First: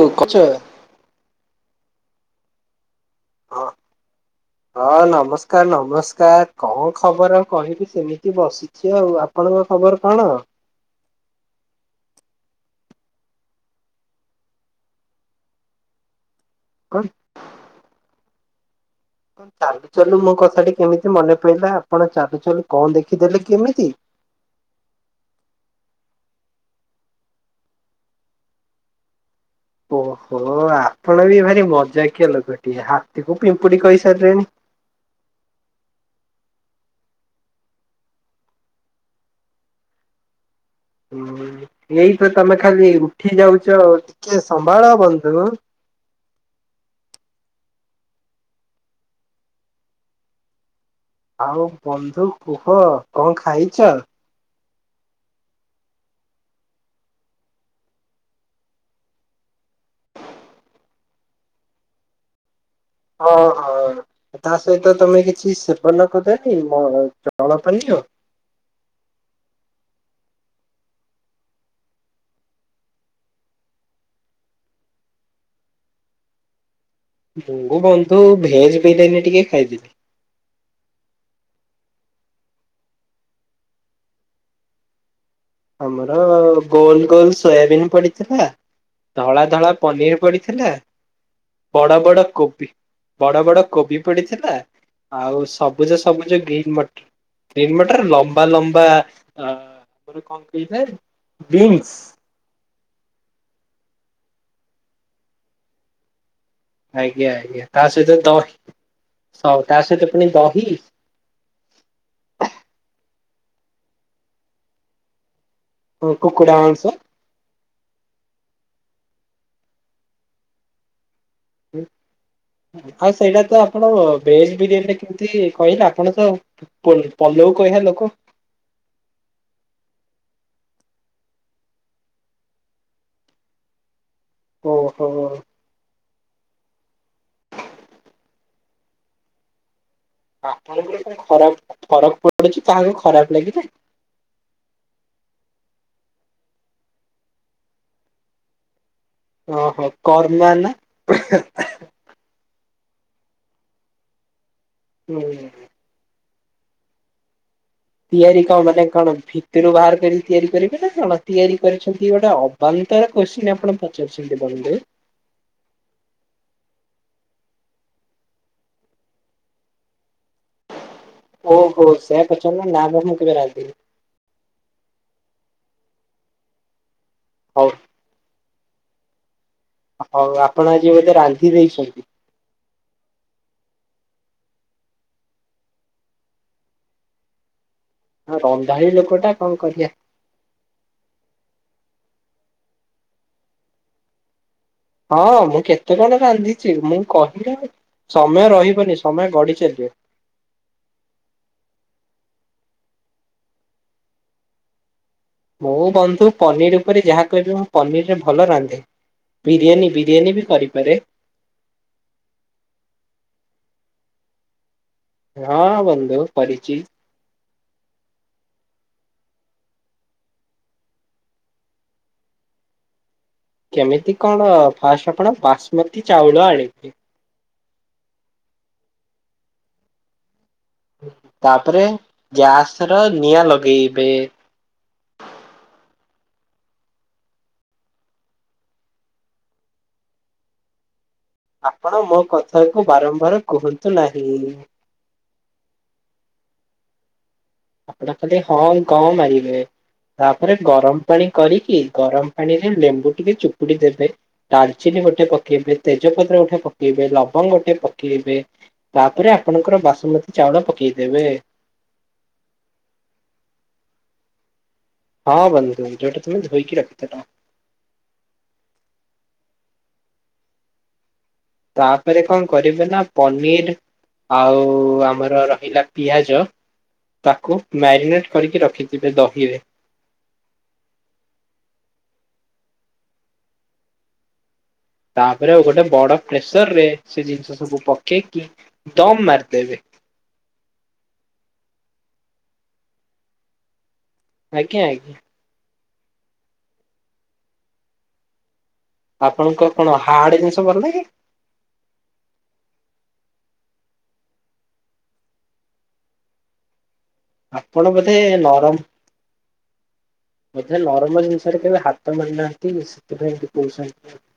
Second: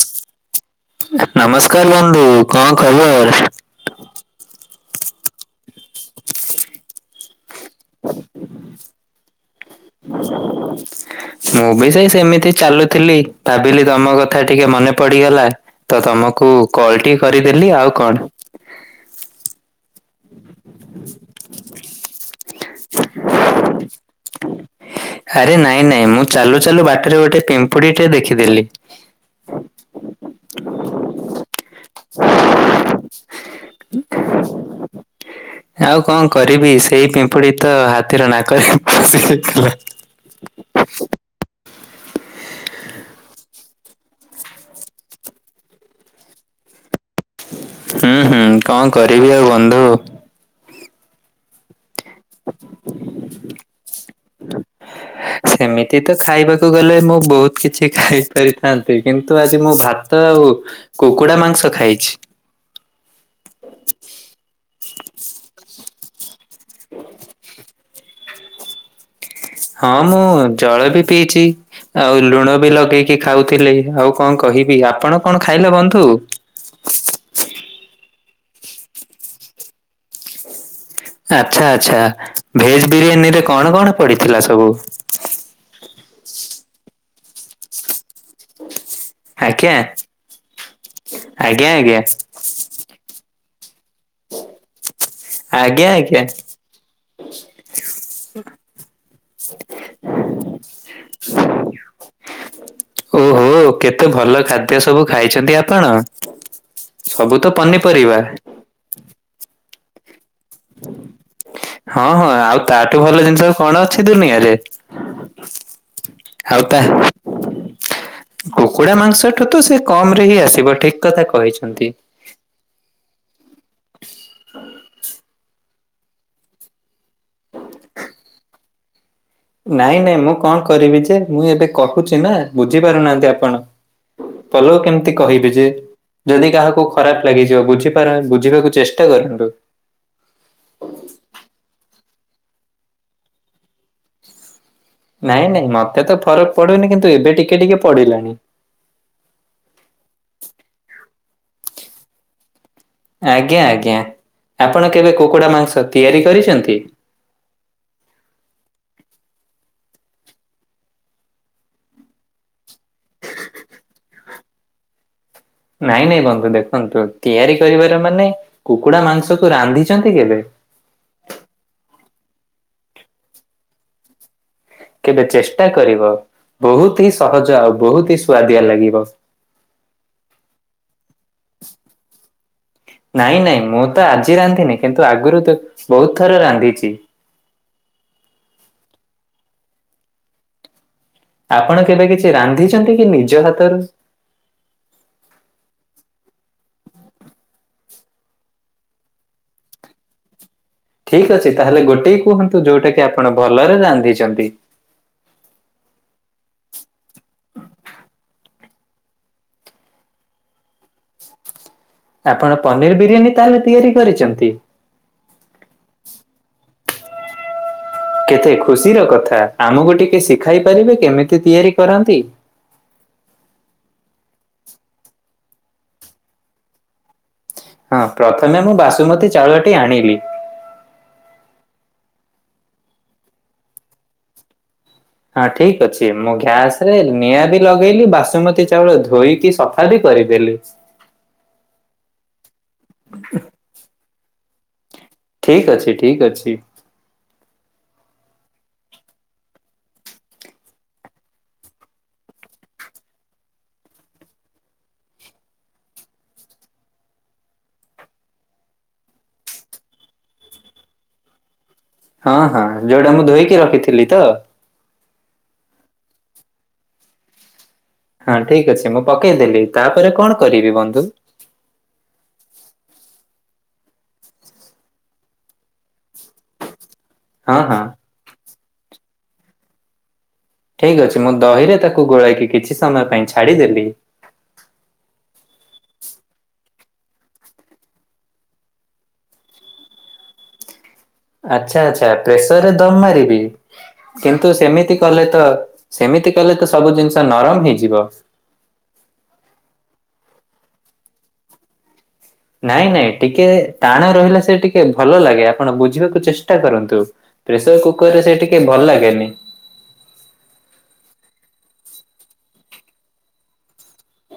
ଓ କରୁଛ? ନମସ୍କାର ବନ୍ଧୁ କଣ ଖବର? ହଁ ହଁ ନମସ୍କାର ନମସ୍କାର କଣ ଖବର ଆଉ କହିବି ସେମିତି ବସି ଛି ଆଉ ଆପଣଙ୍କ ଖବର କଣ? ମୁଁ ବି ସେଇ ସେମିତି ଚାଲୁଥିଲି ଭାବିଲି ତମ କଥା ଟିକେ ମନେ ପଡିଗଲା। ତ ତମକୁ କଣ କଲ ଟି କରିଦେଲି ଆଉ କଣ? ଚାଲୁଚାଲୁ ମୋ କଥାଟି କେମିତି ମନେ ପଡିଲା ଆପଣ ଚାଲୁଚାଲୁ କଣ ଦେଖିଦେଲେ କି ଏ? ଆରେ ନାଇଁ ନାଇଁ ମୁଁ ଚାଲୁ ଚାଲୁ ବାଟରେ ଗୋଟେ ପିମ୍ପୁଡ଼ି ଟେ ଦେଖିଦେଲି। ଓହୋ ଆପଣ ବି ଭାରି ମଜାକିଆ ଲୋକଟିଏ ହାତୀକୁ ପିମ୍ପୁଡ଼ି କହିସାରିଲେଣି। ଆଉ କଣ କରିବି ସେଇ ପିମ୍ପୁଡି ତ ହାତୀର ନାକରେ ପଶିଯାଇଥିଲା। ହୁଁ ଏଇ ତ ତମେ ଖାଲି ଉଠି ଯାଉଚ ଆଉ ଟିକେ ସମ୍ଭାଳ ବନ୍ଧୁ। ହୁଁ ହୁଁ କଣ କରିବି ଆଉ ବନ୍ଧୁ। ଆଉ ବନ୍ଧୁ କୁହ କଣ ଖାଇଚ? [inaudible] ସେମିତି ତ ଖାଇବାକୁ ଗଲେ ମୁଁ ବୋହୁତ କିଛି ଖାଇ ପାରିଥାନ୍ତି କିନ୍ତୁ ଆଜି ମୁଁ ଭା ତ ଆଉ କୁକୁଡା ମାଂସ ଖାଇଚି। ହଁ ହଁ ତା ସହିତ ତମେ କିଛି ସେବନ କରି [unintelligible] ଜଳପାନୀୟ। ହଁ ମୁଁ ଜଳ ବି ପିଇଚି। ଆଉ ଲୁଣ ବି ଲଗେଇକି ଖାଉଥିଲେ ଆଉ କଣ କହିବି। ଆପଣ କଣ ଖାଇଲ ବନ୍ଧୁ? ମୁୁଁ ବନ୍ଧୁ ଭେଜବିରିୟାନି ଟିକେ ଖାଇଥିଲି। ଆଚ୍ଛା ଆଚ୍ଛା ଭେଜ୍ ବିରିୟାନୀରେ କଣ କଣ ପଡିଥିଲା ସବୁ? ଆମର ଗୋଲ ଗୋଲ ସୋୟାବିନ୍ ପଡିଥିଲା। ଧଳା ଧଳା ଆଜ୍ଞା ପନିର ପଡିଥିଲା। ଆଜ୍ଞା ଆଜ୍ଞା ବଡ ବଡ କୋବି ବଡ ବଡ କୋବି ପଡିଥିଲା। ଆଉ ଆଜ୍ଞା ସବୁଜ ଆଜ୍ଞା। ସବୁଜ ଗ୍ରୀନ୍ ମଟର ଗ୍ରୀନ୍ ମଟର ଲମ୍ବା ଲମ୍ବା [unintelligible] ବିନ୍ସ। ଓହୋ କେତେ ଭଲ ଖାଦ୍ୟ ସବୁ ଖାଇଚନ୍ତି ଆପଣ। ଆଜ୍ଞା ସବୁ ତ ପନିପରିବା। ସ ତା ସହିତ ପୁଣି ଦହି। ହଁ ହଁ ଆଉ ତାଠୁ ଭଲ ଜିନିଷ କଣ ଅଛି ଦୁନିଆରେ। କୁକୁଡା ଆଉ ମାଂସ ତାହା--‌ କୁକୁଡା ମାଂସଠୁ ତ ସେ କମ୍ ରେ ହିଁ ଆସିବ ଠିକ୍ କଥା କହି ଉଁ ଭାଇ ସେଇଟା ତ ଆପଣ ଭେଜ୍ ବିରିୟାନୀରେ କେମିତି କହିଲ ଆପଣ ତ ପଲ-ପଲଉ କହିବା ଲୋକ। ନାଇଁ ନାଇଁ ମୁଁ କଣ କରିବି ଯେ ମୁଁ ଏବେ କହୁଚି ନା ବୁଝିପାରୁନାହାନ୍ତି ଆପଣ। ପଲଉ କେମିତି ଓହୋ। କହିବି ଯେ। ଯଦି କାହାକୁ ଖରାପ ଲାଗିଯିବ ବୁଝିପାର ବୁଝିବାକୁ ଚେଷ୍ଟା କରନ୍ତୁ। ଆପଣଙ୍କୁ ଫୁଣି ଖରାପ ଫରକ ପଡୁଚି କାହାକୁ ଖରାପ ଲାଗିଲେ। ନାଇଁ ନାଇଁ ମତେ ତ ଫରକ୍ ପଡୁନି କିନ୍ତୁ ଏବେ ଟିକେ ଟିକେ ପଡିଲାଣି। ଓହୋ କରୁନା ନା। [unintelligible] ଆଜ୍ଞା ଆଜ୍ଞା ଆପଣ କେବେ ହୁଁ କୁକୁଡା ମାଂସ ତିଆରି କରିଚନ୍ତି? ତିଆରି କଣ, ମାନେ କଣ, ଭିତରୁ ବାହାର କରିକି ତିଆରି କରିବେ ନା କଣ ତିଆରି କରିଛନ୍ତି ଗୋଟେ ଅ ବାନ୍ତର କୋଶ୍ଚିନ୍ ଆପଣ ପଚାରୁଚନ୍ତି ବନ୍ଧୁ। ନାଇଁ ନାଇଁ ବନ୍ଧୁ ଦେଖନ୍ତୁ ତିଆରି କରିବାର ମାନେ କୁକୁଡା ମାଂସକୁ ରାନ୍ଧିଛନ୍ତି କେବେ? ଓହୋ ସେୟା ପଚାରୁନ। ନାଁ ବେବି [unintelligible] ମୁଁ କେବେ ରାନ୍ଧିନି। କେବେ ଚେଷ୍ଟା କରିବ ବୋହୁତ ହି ସହଜ ହଉ ଆଉ ବୋହୁତ ହି ସୁଆଦିଆ ଲାଗିବ। ହୋଉ ଆପଣ ଆଜି ବୋଧେ ରାନ୍ଧି ଦେଇଚନ୍ତି? ନାଇଁ, ନାଇଁ ମୁଁ ତ ଆଜି ରାନ୍ଧିନି କିନ୍ତୁ ଆଗରୁ ତ ବୋହୁତ ଥର ରାନ୍ଧିଚି। ହଁ ରନ୍ଧାଳି ଲୋକଟା କଣ କରିବା। ଆପଣ କେବେ କିଛି ରାନ୍ଧିଚନ୍ତି କି ନିଜ ହାତରୁ? ହଁ ମୁଁ କେତେ କଣ ରାନ୍ଧିଚି। ମୁଁ କହିଲେ ଆଉ ସମୟ ରହିବନି ସମୟ ଗଡି ଚାଲିିବ। ଠିକ୍ ଅଛି ତାହେଲେ ଗୋଟିଏ କୁହନ୍ତୁ ଯୋଉଟା କି ଆପଣ ଭଲରେ ରାନ୍ଧିଚନ୍ତି। ମୁଁ ବନ୍ଧୁ ପନିର ଉପରେ ଯାହା କହିବେ। ମୁଁ ପନିରରେ ଭଲ ରାନ୍ଧେ। ବିରିୟାନୀ, ବିରିୟାନୀ ବି କରିପାରେ। ଆପଣ ପନିର ବିରିୟାନୀ ତାହେଲେ ତିଆରି କରିଚନ୍ତି? ହଁ ବନ୍ଧୁ କରିଚି। କେତେ ଖୁସିର କଥା ଆମକୁ ଟିକେ ଶିଖାଇ ପାରିବେ କେମିତି ତିଆରି କରନ୍ତି? କେମିତି କଣ ଫାଷ୍ଟ ଆପଣ ବାସୁମତୀ ଚାଉଳ ଆଣିବେ। ହଁ ପ୍ରଥମେ ମୁଁ ବାସୁମତୀ ଚାଉଳଟି ଆଣିବି। ତାପରେ ଗ୍ୟାସରେ ନିଆଁ ଲଗେଇବେ। ହଁ ଠିକ୍ ଅଛି, ମୁଁ ଗ୍ୟାସରେ ନିଆଁ ବି ଲଗେଇଲି, ବାସୁମତୀ ଚାଉଳ ଧୋଇକି ସଫ୍ ଫା ବି କରିଦେଲୁ। ଆପଣ ମୋ କଥାକୁ ବାରମ୍ବାର କୁହନ୍ତୁ ନାହିଁ। ଠିକ୍ ଅଛି-ଠିକ୍ ଅଛି। ଆପଣ ଖାଲି ହଁ କଁ ମାରିବେ। ତାପରେ, ଗରମ ପାଣି କରିକି, ଗରମ ପାଣିରେ ଲେମ୍ବୁ ଟିକେ ଚୁପୁଡି ଦେବେ। ଡାଲଚିନି ଗୋଟେ ପକେଇବେ, ତେଜପତ୍ର ଗୋଟେ ପକେଇବେ, ଲବଙ୍ଗ ଗୋଟେ ପକେଇବେ। ତାପରେ ଆପଣଙ୍କର ବାସୁମତୀ ଚାଉଳ ପକେଇ ଦେବେ। ହଁ-ହଁ ଯୋଉଟା ମୁଁ ଧୋଇକି ରଖିଥିଲି ତ? ହଁ ବନ୍ଧୁ ତୁମେ, ଯୋଉଟା ତୁମେ ଧୋଇକି ରଖିଥିଲ। ହଁ ଠିକ୍ ଅଛି ମୁଁ ପକେଇଦେଲି, ତାପରେ କଣ କରିବି ବନ୍ଧୁ? ତାପରେ କଣ କରିବେ ନା ପନିର ଆଉ-ଉ-ଉ-ଉ ଆମର ରହିଲା ପିଆଜ ତାକୁ ହଁ ହଁ ମ୍ୟାରିନେଟ଼ କରିକି ରଖିଥିବେ ଦହିରେ। ଠିକ୍ ଅଛି ମୁଁ ଦହିରେ ତାକୁ ଗୋଳାଇକି କିଛି ସମୟ ପାଇଁ ଛାଡ଼ିଦେଲି। ତାପରେ ଗୋଟେ ବଡ ପ୍ରେସରରେ ସେ ଜିନିଷ ସବୁ ପକେଇକି ଦମ୍ ମାରିଦେବେ। ଆଚ୍ଛା-ଆଚ୍ଛା ପ୍ରେସରରେ ଦମ ମାରିବି, କିନ୍ତୁ ଆଜ୍ଞା ସେମିତି ଆଜ୍ଞା କଲେ ତ ସେମିତି କଲେ ତ ସବୁ ଜିନିଷ ନରମ ହେଇଯିବ? ଆପଣଙ୍କୁ କଣ ହାର୍ଡ ଜିନିଷ ଭଲଲାଗେ? ନାଇଁ-ନାଇଁ ଟିକେ ଟାଣ ରହିଲେ ସେ ଟିକେ ଭଲ ଲାଗେ ଆପଣ ବୁଝିବାକୁ ଚେଷ୍ଟା କରନ୍ତୁ। ପ୍ରେସର ଆପଣ ବୋଧେ କୁକରରେ ସେ ଟିକେ ନରମ ଭଲ ଲାଗେନି। ବୋଧେ ନରମ ଜିନିଷରେ କେବେ ହାତ ମାରିନାହାନ୍ତି ସେଥିପାଇଁ ଏମିତି କହୁଛନ୍ତି ଆଉ।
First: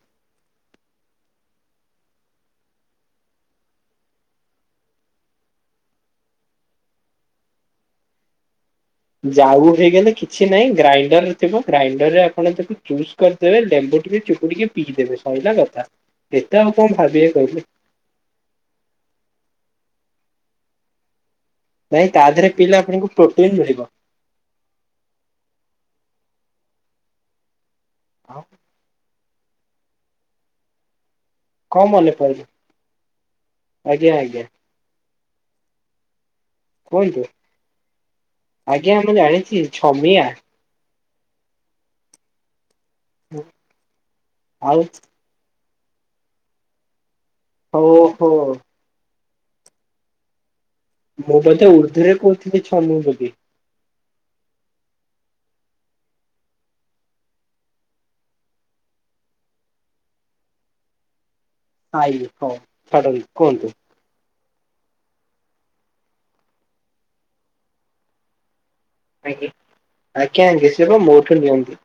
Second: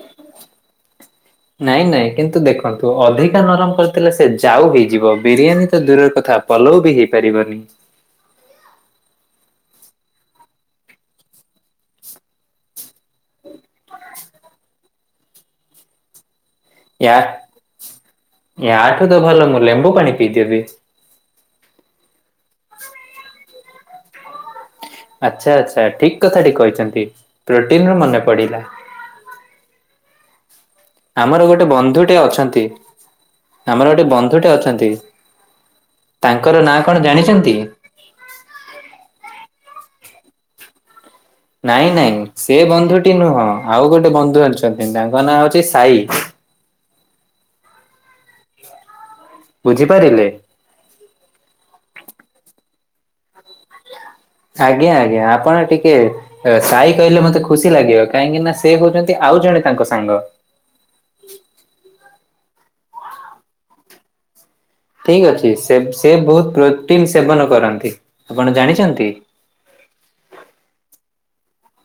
ନାଇଁ-ନାଇଁ, କିନ୍ତୁ ଦେଖନ୍ତୁ ଅଧିକା ନରମ କରିଥିଲେ ସେ ଜାଉ ହେଇଯିବ, ବିରିୟାନୀ ତ ଦୂରର କଥା। ପଲଉ ବି ହେଇପାରିବନି। ଜାଉ ହେଇଗଲେ କିଛି ନାହିଁ ଗ୍ରାଇଣ୍ଡର ଥିବ, ଗ୍ରାଇଣ୍ଡରରେ ଆପଣ ତାକୁ ଜୁସ୍ କରିଦେବେ, ଲେମ୍ବୁ ଟିକେ ଚିପୁଡ଼ିକି ପିଇଦେବେ ସଇଲା କଥା, ଏତେ ଆଉ କଣ ଭାବିବେ ୟା କହିଲେ? ୟାଠୁ ତ ଭଲ ମୁଁ ଲେମ୍ବୁ ପାଣି ପିଇଦେବି। ନାଇଁ ତା ଦେହରେ ପିଇଲେ ଆପଣଙ୍କୁ ପ୍ରୋଟିନ ମିଳିବ। ଆଚ୍ଛା-ଆଚ୍ଛା ଠିକ୍ କଥାଟି କହିଛନ୍ତି, ପ୍ରୋଟିନରୁ ମନେ ପଡିଲା। ଆମର ଗୋଟେ କଣ ମନେ ବନ୍ଧୁଟେ ପଡିଲା ଅଛନ୍ତି, ଆମର ଗୋଟେ ଆଜ୍ଞା ଆଜ୍ଞା ବନ୍ଧୁଟେ ଅଛନ୍ତି। ତାଙ୍କର ନାଆଁ କଣ କୁହନ୍ତୁ ଜାଣିଛନ୍ତି? ଆଜ୍ଞା ମୁଁ ଜାଣିଛି ଛମିଆ। ନାଇଁ-ନାଇଁ ସେ ବନ୍ଧୁଟି ନୁହଁ, ଆଉ ଗୋଟେ ବନ୍ଧୁ ଆଉ ଅଛନ୍ତି, ତାଙ୍କ ନାଆଁ ହଉଛି ସାଇ। ଓ ହୋ। ବୁଝିପାରିଲେ? ମୁଁ ବୋଧେ ଉର୍ଦ୍ଦୁରେ କହୁଥିଲି ଛନୁ ବୋଲି। ଆଜ୍ଞା-ଆଜ୍ଞା ଆପଣ ଟିକେ ଏ ସାଇ କହିଲେ ମତେ ଖୁସି ଲାଗିବ କାହିଁକି ନା ସେ ହଉଛନ୍ତି ଆଉ ଜଣେ ତାଙ୍କ ସାଙ୍ଗ। ଆଜ୍ଞେ ହଉ, ଛାଡନ୍ତୁ କୁହନ୍ତୁ। ଠିକ୍ ଅଛି ସେ-ସେ ବହୁତ ପ୍ରୋଟିନ୍ ସେବନ କରନ୍ତି ଆପଣ ଜାଣିଛନ୍ତି? ଆଜ୍ଞା, ଆଜ୍ଞା-ଆଜ୍ଞା ସେ ପା ମୋଠୁ ନିଅନ୍ତି।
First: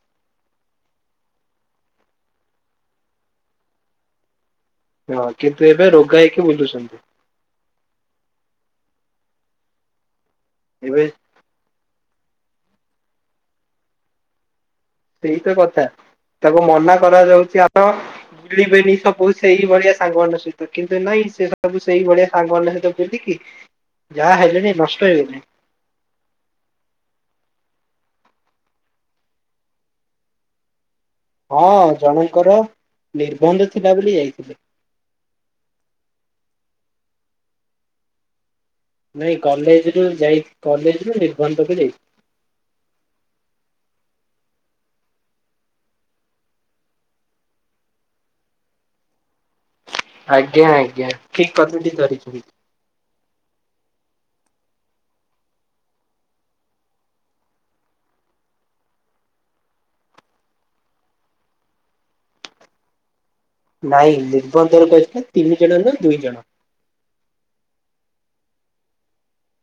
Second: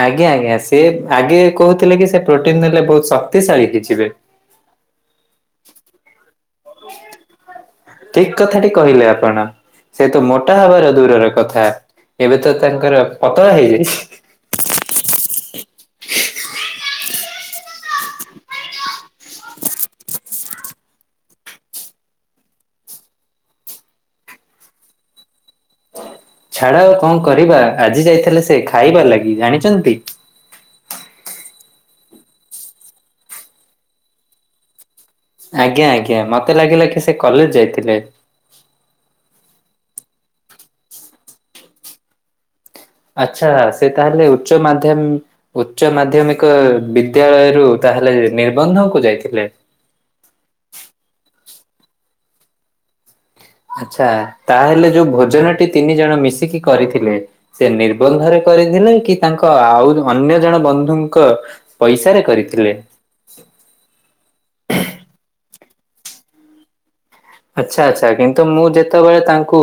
ଆଜ୍ଞା-ଆଜ୍ଞା ସେ ଆଗେ କହୁଥିଲେ କି ସେ ପ୍ରୋଟିନ ଦେଲେ ବହୁତ୍ ଶକ୍ତିଶାଳୀ ହେଇ ଯିବେ, ହଁ କିନ୍ତୁ ଏବେ ରୋଗ ହେଇକି ବୁଲୁଛନ୍ତି, ଠିକ୍ କଥାଟି କହିଲେ ଆପଣ, ସେ ତ ମୋଟା ହବାର ଏବେ ଦୂରର କଥା ଏବେ ତ ତାଙ୍କର ପତଳା ହେଇଯାଇଛି, ସେଇତ କଥା ତାକୁ ମନା କରାଯାଉଛି ଆପଣ ବୁଳିବେନି ସ ବହୁ ସେଇ ଭଳିଆ ସାଙ୍ଗମାନ ସେହି, ତ କିନ୍ତୁ ନାଇଁ ସେ ସବୁ ସେଇ ଭଳିଆ ସାଙ୍ଗମାନ ସହିତ ବୁଧ କିି ଯାହା ହେଲେଣି ନଷ୍ଟ ହେଇଗଲେଣି, ଛାଡ଼ା ଆଉ କଁ କରିବା ଆଜି ଯାଇଥିଲେ ସେ ଖାଇବ ଲାଗି ଜାଣିଛନ୍ତି, ହଁ ଜଣଙ୍କର ନିର୍ବନ୍ଧ ଥିଲା ବୋଲି ଯାଇଥିଲେ, ଆଜ୍ଞା-ଆଜ୍ଞା ମତେ ଲାଗିଲା କି ସେ କଲେଜ୍ ଯାଇଥିଲେ, ନାଇଁ କଲେଜ ରୁ ଯାଇ କଲେଜରୁୁ ନିର୍ବନ୍ଧକୁ ଯାଇ, ଆଚ୍ଛା ସେ ତାହେଲେ ଉଚ୍ଚ ମାଧ୍ୟମି, ଉଚ୍ଚ ମାଧ୍ୟମିକ ବିଦ୍ୟାଳୟରୁୁ ତାହେଲେ ନିର୍ବନ୍ଧକୁ ଯାଇଥିଲେ? ଆଜ୍ଞା-, ଆଜ୍ଞା ଠିକ୍ କଥା ଠିକ୍ ଧରିଛନ୍ତି, ଆଚ୍ଛା ତାହେଲେ ଯୋଉ ଭୋଜନଟି ତିନି ଜଣ ମିଶିକି କରିଥିଲେ, ସେ ନିର୍ବନ୍ଧରେ କରିଥିଲେ କି ତାଙ୍କ ଆଉ ଅନ୍ୟ ଜଣ ବନ୍ଧୁଙ୍କ, ପଇସାରେ କରିଥିଲେ, ନାଇଁ ନିର୍ବନ୍ଧରେ ହେ ତିନି ଜଣ ନା ଦୁଇ ଜଣ, ଆଚ୍ଛ ଆଚ୍ଛା କିନ୍ତୁ ମୁଁ ଯେତେବେଳେ ତାଙ୍କୁ,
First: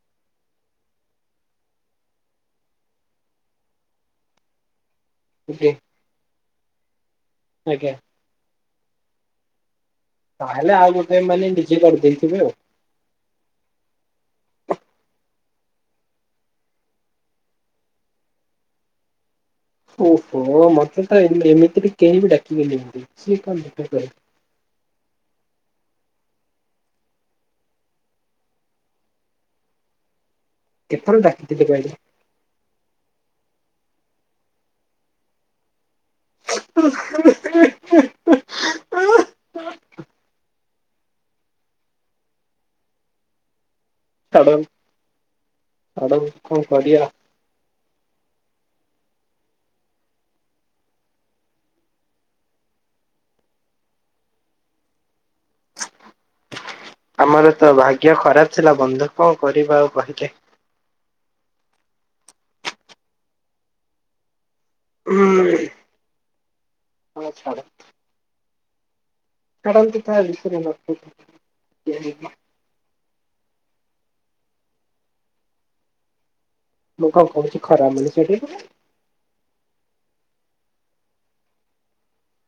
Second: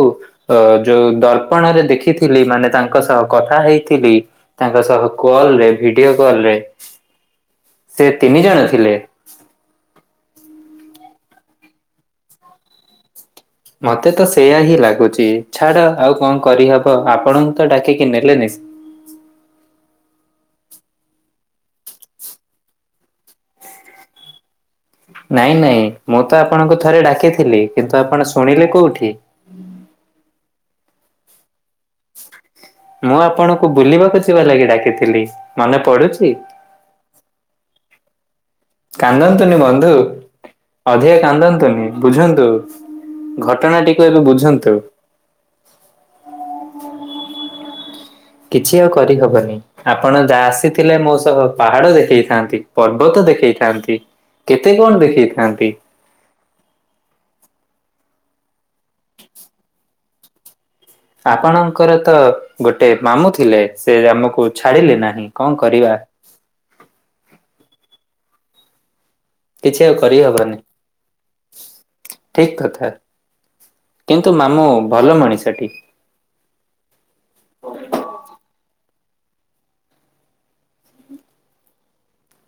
ଅ ଯୋଉ ଦର୍ପଣରେ ଦେଖିଥିଲି ମାନେ ତାଙ୍କ ସହ କଥା ହେଇଥିଲି, ତାଙ୍କ ସହ କଲରେ ଭିଡିଓ କଲ ରେ, ଦେକ୍ଷିବା, ଏ ତିନି ଜଣ ଥିଲେ, ତାହେଲେ ଆଉ ଗୋଟେ ମାନେ ନିଜେ କରିଦେଇଥିବେ ଆଉ, ମତେ ତ ସେୟା ହିଁ ଲାଗୁଛି ଛାଡ ଆଉ କଣ କରିହବ ଆପଣଙ୍କୁ ତ ଡାକିକି ନେଲେନି ଇସ୍ ଓହୋ ମୋତେ ଟା ଏମ୍ ଏମିତିରେ କେହି ବି ଡାକିଗଲେ ଏମିତି [unintelligible] ନାଇଁ-ନାଇଁ ମୁଁ ତ ଆପଣଙ୍କୁ ଥରେ ଡାକିଥିଲି କିନ୍ତୁ ଆପଣ ଶୁଣିଲେ କୋଉଠି, କେତଥର ଡାକିଥିଲେ କହିଲେ? ମୁଁ ଆପଣଙ୍କୁ ବୁଲିବାକୁ ଯିବା ଲାଗି ଡାକିଥିଲି ମନେ ପଡ଼ୁଛି? [unintelligible] ହୁଁ-ହୁଁ, କାନ୍ଦନ୍ତୁନି ବନ୍ଧୁ, ଅଧିକା କାନ୍ଦନ୍ତୁନି ବୁଝନ୍ତୁ ଘଟଣାଟିକୁ ଏବେ ବୁଝନ୍ତୁ, ଆଡୁ କଁ କରିବା? କିଛି ଆଉ କରିହବନି, ଆପଣ ଯାହା ଆସିଥିଲେ ମୋ ସହ ପାହାଡ଼ ଦେଖେଇଥାନ୍ତି ପର୍ବତ ଦେଖେଇଥାନ୍ତି, କେତେ କଣ ଦେଖେଇଥାନ୍ତି, ଆମର ତ ଭାଗ୍ୟ ଖରାପ ଥିଲା ବନ୍ଧୁ କଁ କରିବା ଆଉ କହିଲେ, ଆପଣଙ୍କର ତ ଗୋଟେ ମାମୁଁ ଥିଲେ ସେ ଆମକୁ ଛାଡ଼ିଲେ ନାହିଁ କଁ କରିବା, ନ ଛଳା, କିଛି ଆଉ ଛାଡନ୍ତୁ ତା ବିଷୟରେ କରିହବନି ନ ଠିକ୍ କଥା, କିନ୍ତୁ ମାମୁଁ ଭଲ ମଣିଷଟି, ମୁଁ କଣ କହୁଛି ଖରାବୋଲି ସେଠି [unintelligible]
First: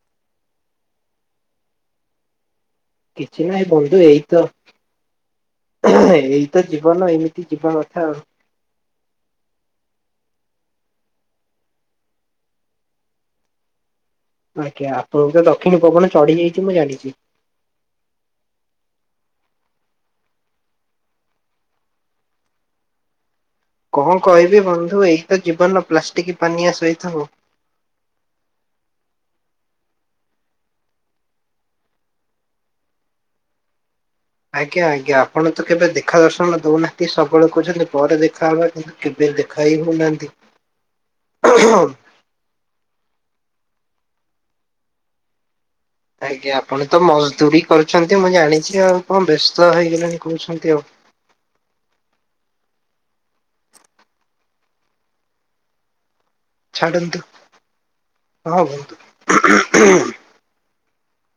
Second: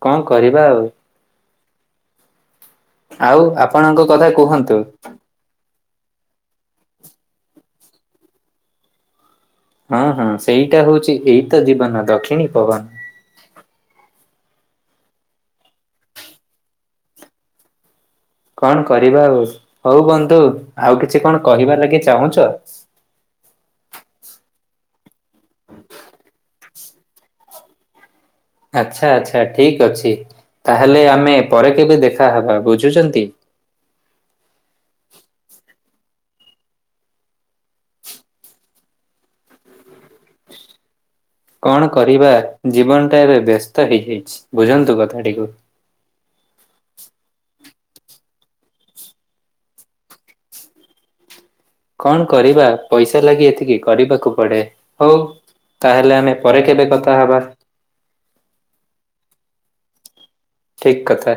କଣ କରିବା ଆଉ, କିଛି ଆଉ ନାହିଁ ଆପଣଙ୍କ କଥା କୁହନ୍ତୁ? ଏଇ ତ ଜୀବନ ଏମିତି ଯିବା କଥା ଆଉ। ହଁ ହଁ ସେଇଟା ହଉଛି ଏଇତ ଜୀବନ ଦକ୍ଷିଣୀ ପବନ। ଆଜ୍ଞା ଆପଣଙ୍କୁ ତ ଦକ୍ଷିଣ ପବନ ଚଢି ଯାଇଛି ମୁଁ ଜାଣିଛି। କଣ କରିବା ଆଉ ହଉ ବନ୍ଧୁ ଆଉ କିଛି କଣ କହିବାର ଲାଗି ଚାହୁଁଛ? କଣ କହିବି ବନ୍ଧୁ ଏଇ ତ ଜୀବନ ପ୍ଲାଷ୍ଟିକ୍ ପାନିଆ ସହିତ ଉ। ଆଚ୍ଛା ଆଚ୍ଛା ଠିକ୍ ଅଛି ତାହେଲେ ଆମେ ପରେ କେବେ ଦେଖାହବା ବୁଝୁଛନ୍ତି। ଆଜ୍ଞା ଆଜ୍ଞା ଆପଣ ତ କେବେ ଦେଖା ଦର୍ଶନ ଦଉନାହାନ୍ତି ସବୁବେଳେ କହୁଛନ୍ତି ପରେ ଦେଖାହବା କି କେବେ ଦେଖା ହି କରୁନାହାନ୍ତି। [inaudible] କଣ କରିବା ଜୀବନ ଟା ଏବେ ବ୍ୟସ୍ତ ହେଇଯାଇଛି ବୁଝନ୍ତୁ କଥାଟିକୁ। ଆଜ୍ଞା ଆପଣ ତ ମଜଦୁରୀ କରୁଛନ୍ତି ମୁଁ ଜାଣିଛି ଆଉ କଣ ବ୍ୟସ୍ତ ହେଇଗଲେଣି କହୁଛନ୍ତି ଆଉ। କଣ କରିବା ପଇସା ଲାଗି ଏତିକି କରିବାକୁ ପଡେ ହଉ ତାହେଲେ ଆମେ। ପରେ କେବେ କଥା ଛାଟନ୍ତୁ ହବା ହଁ ବହୁତୁ। ଠିକ୍ କଥା।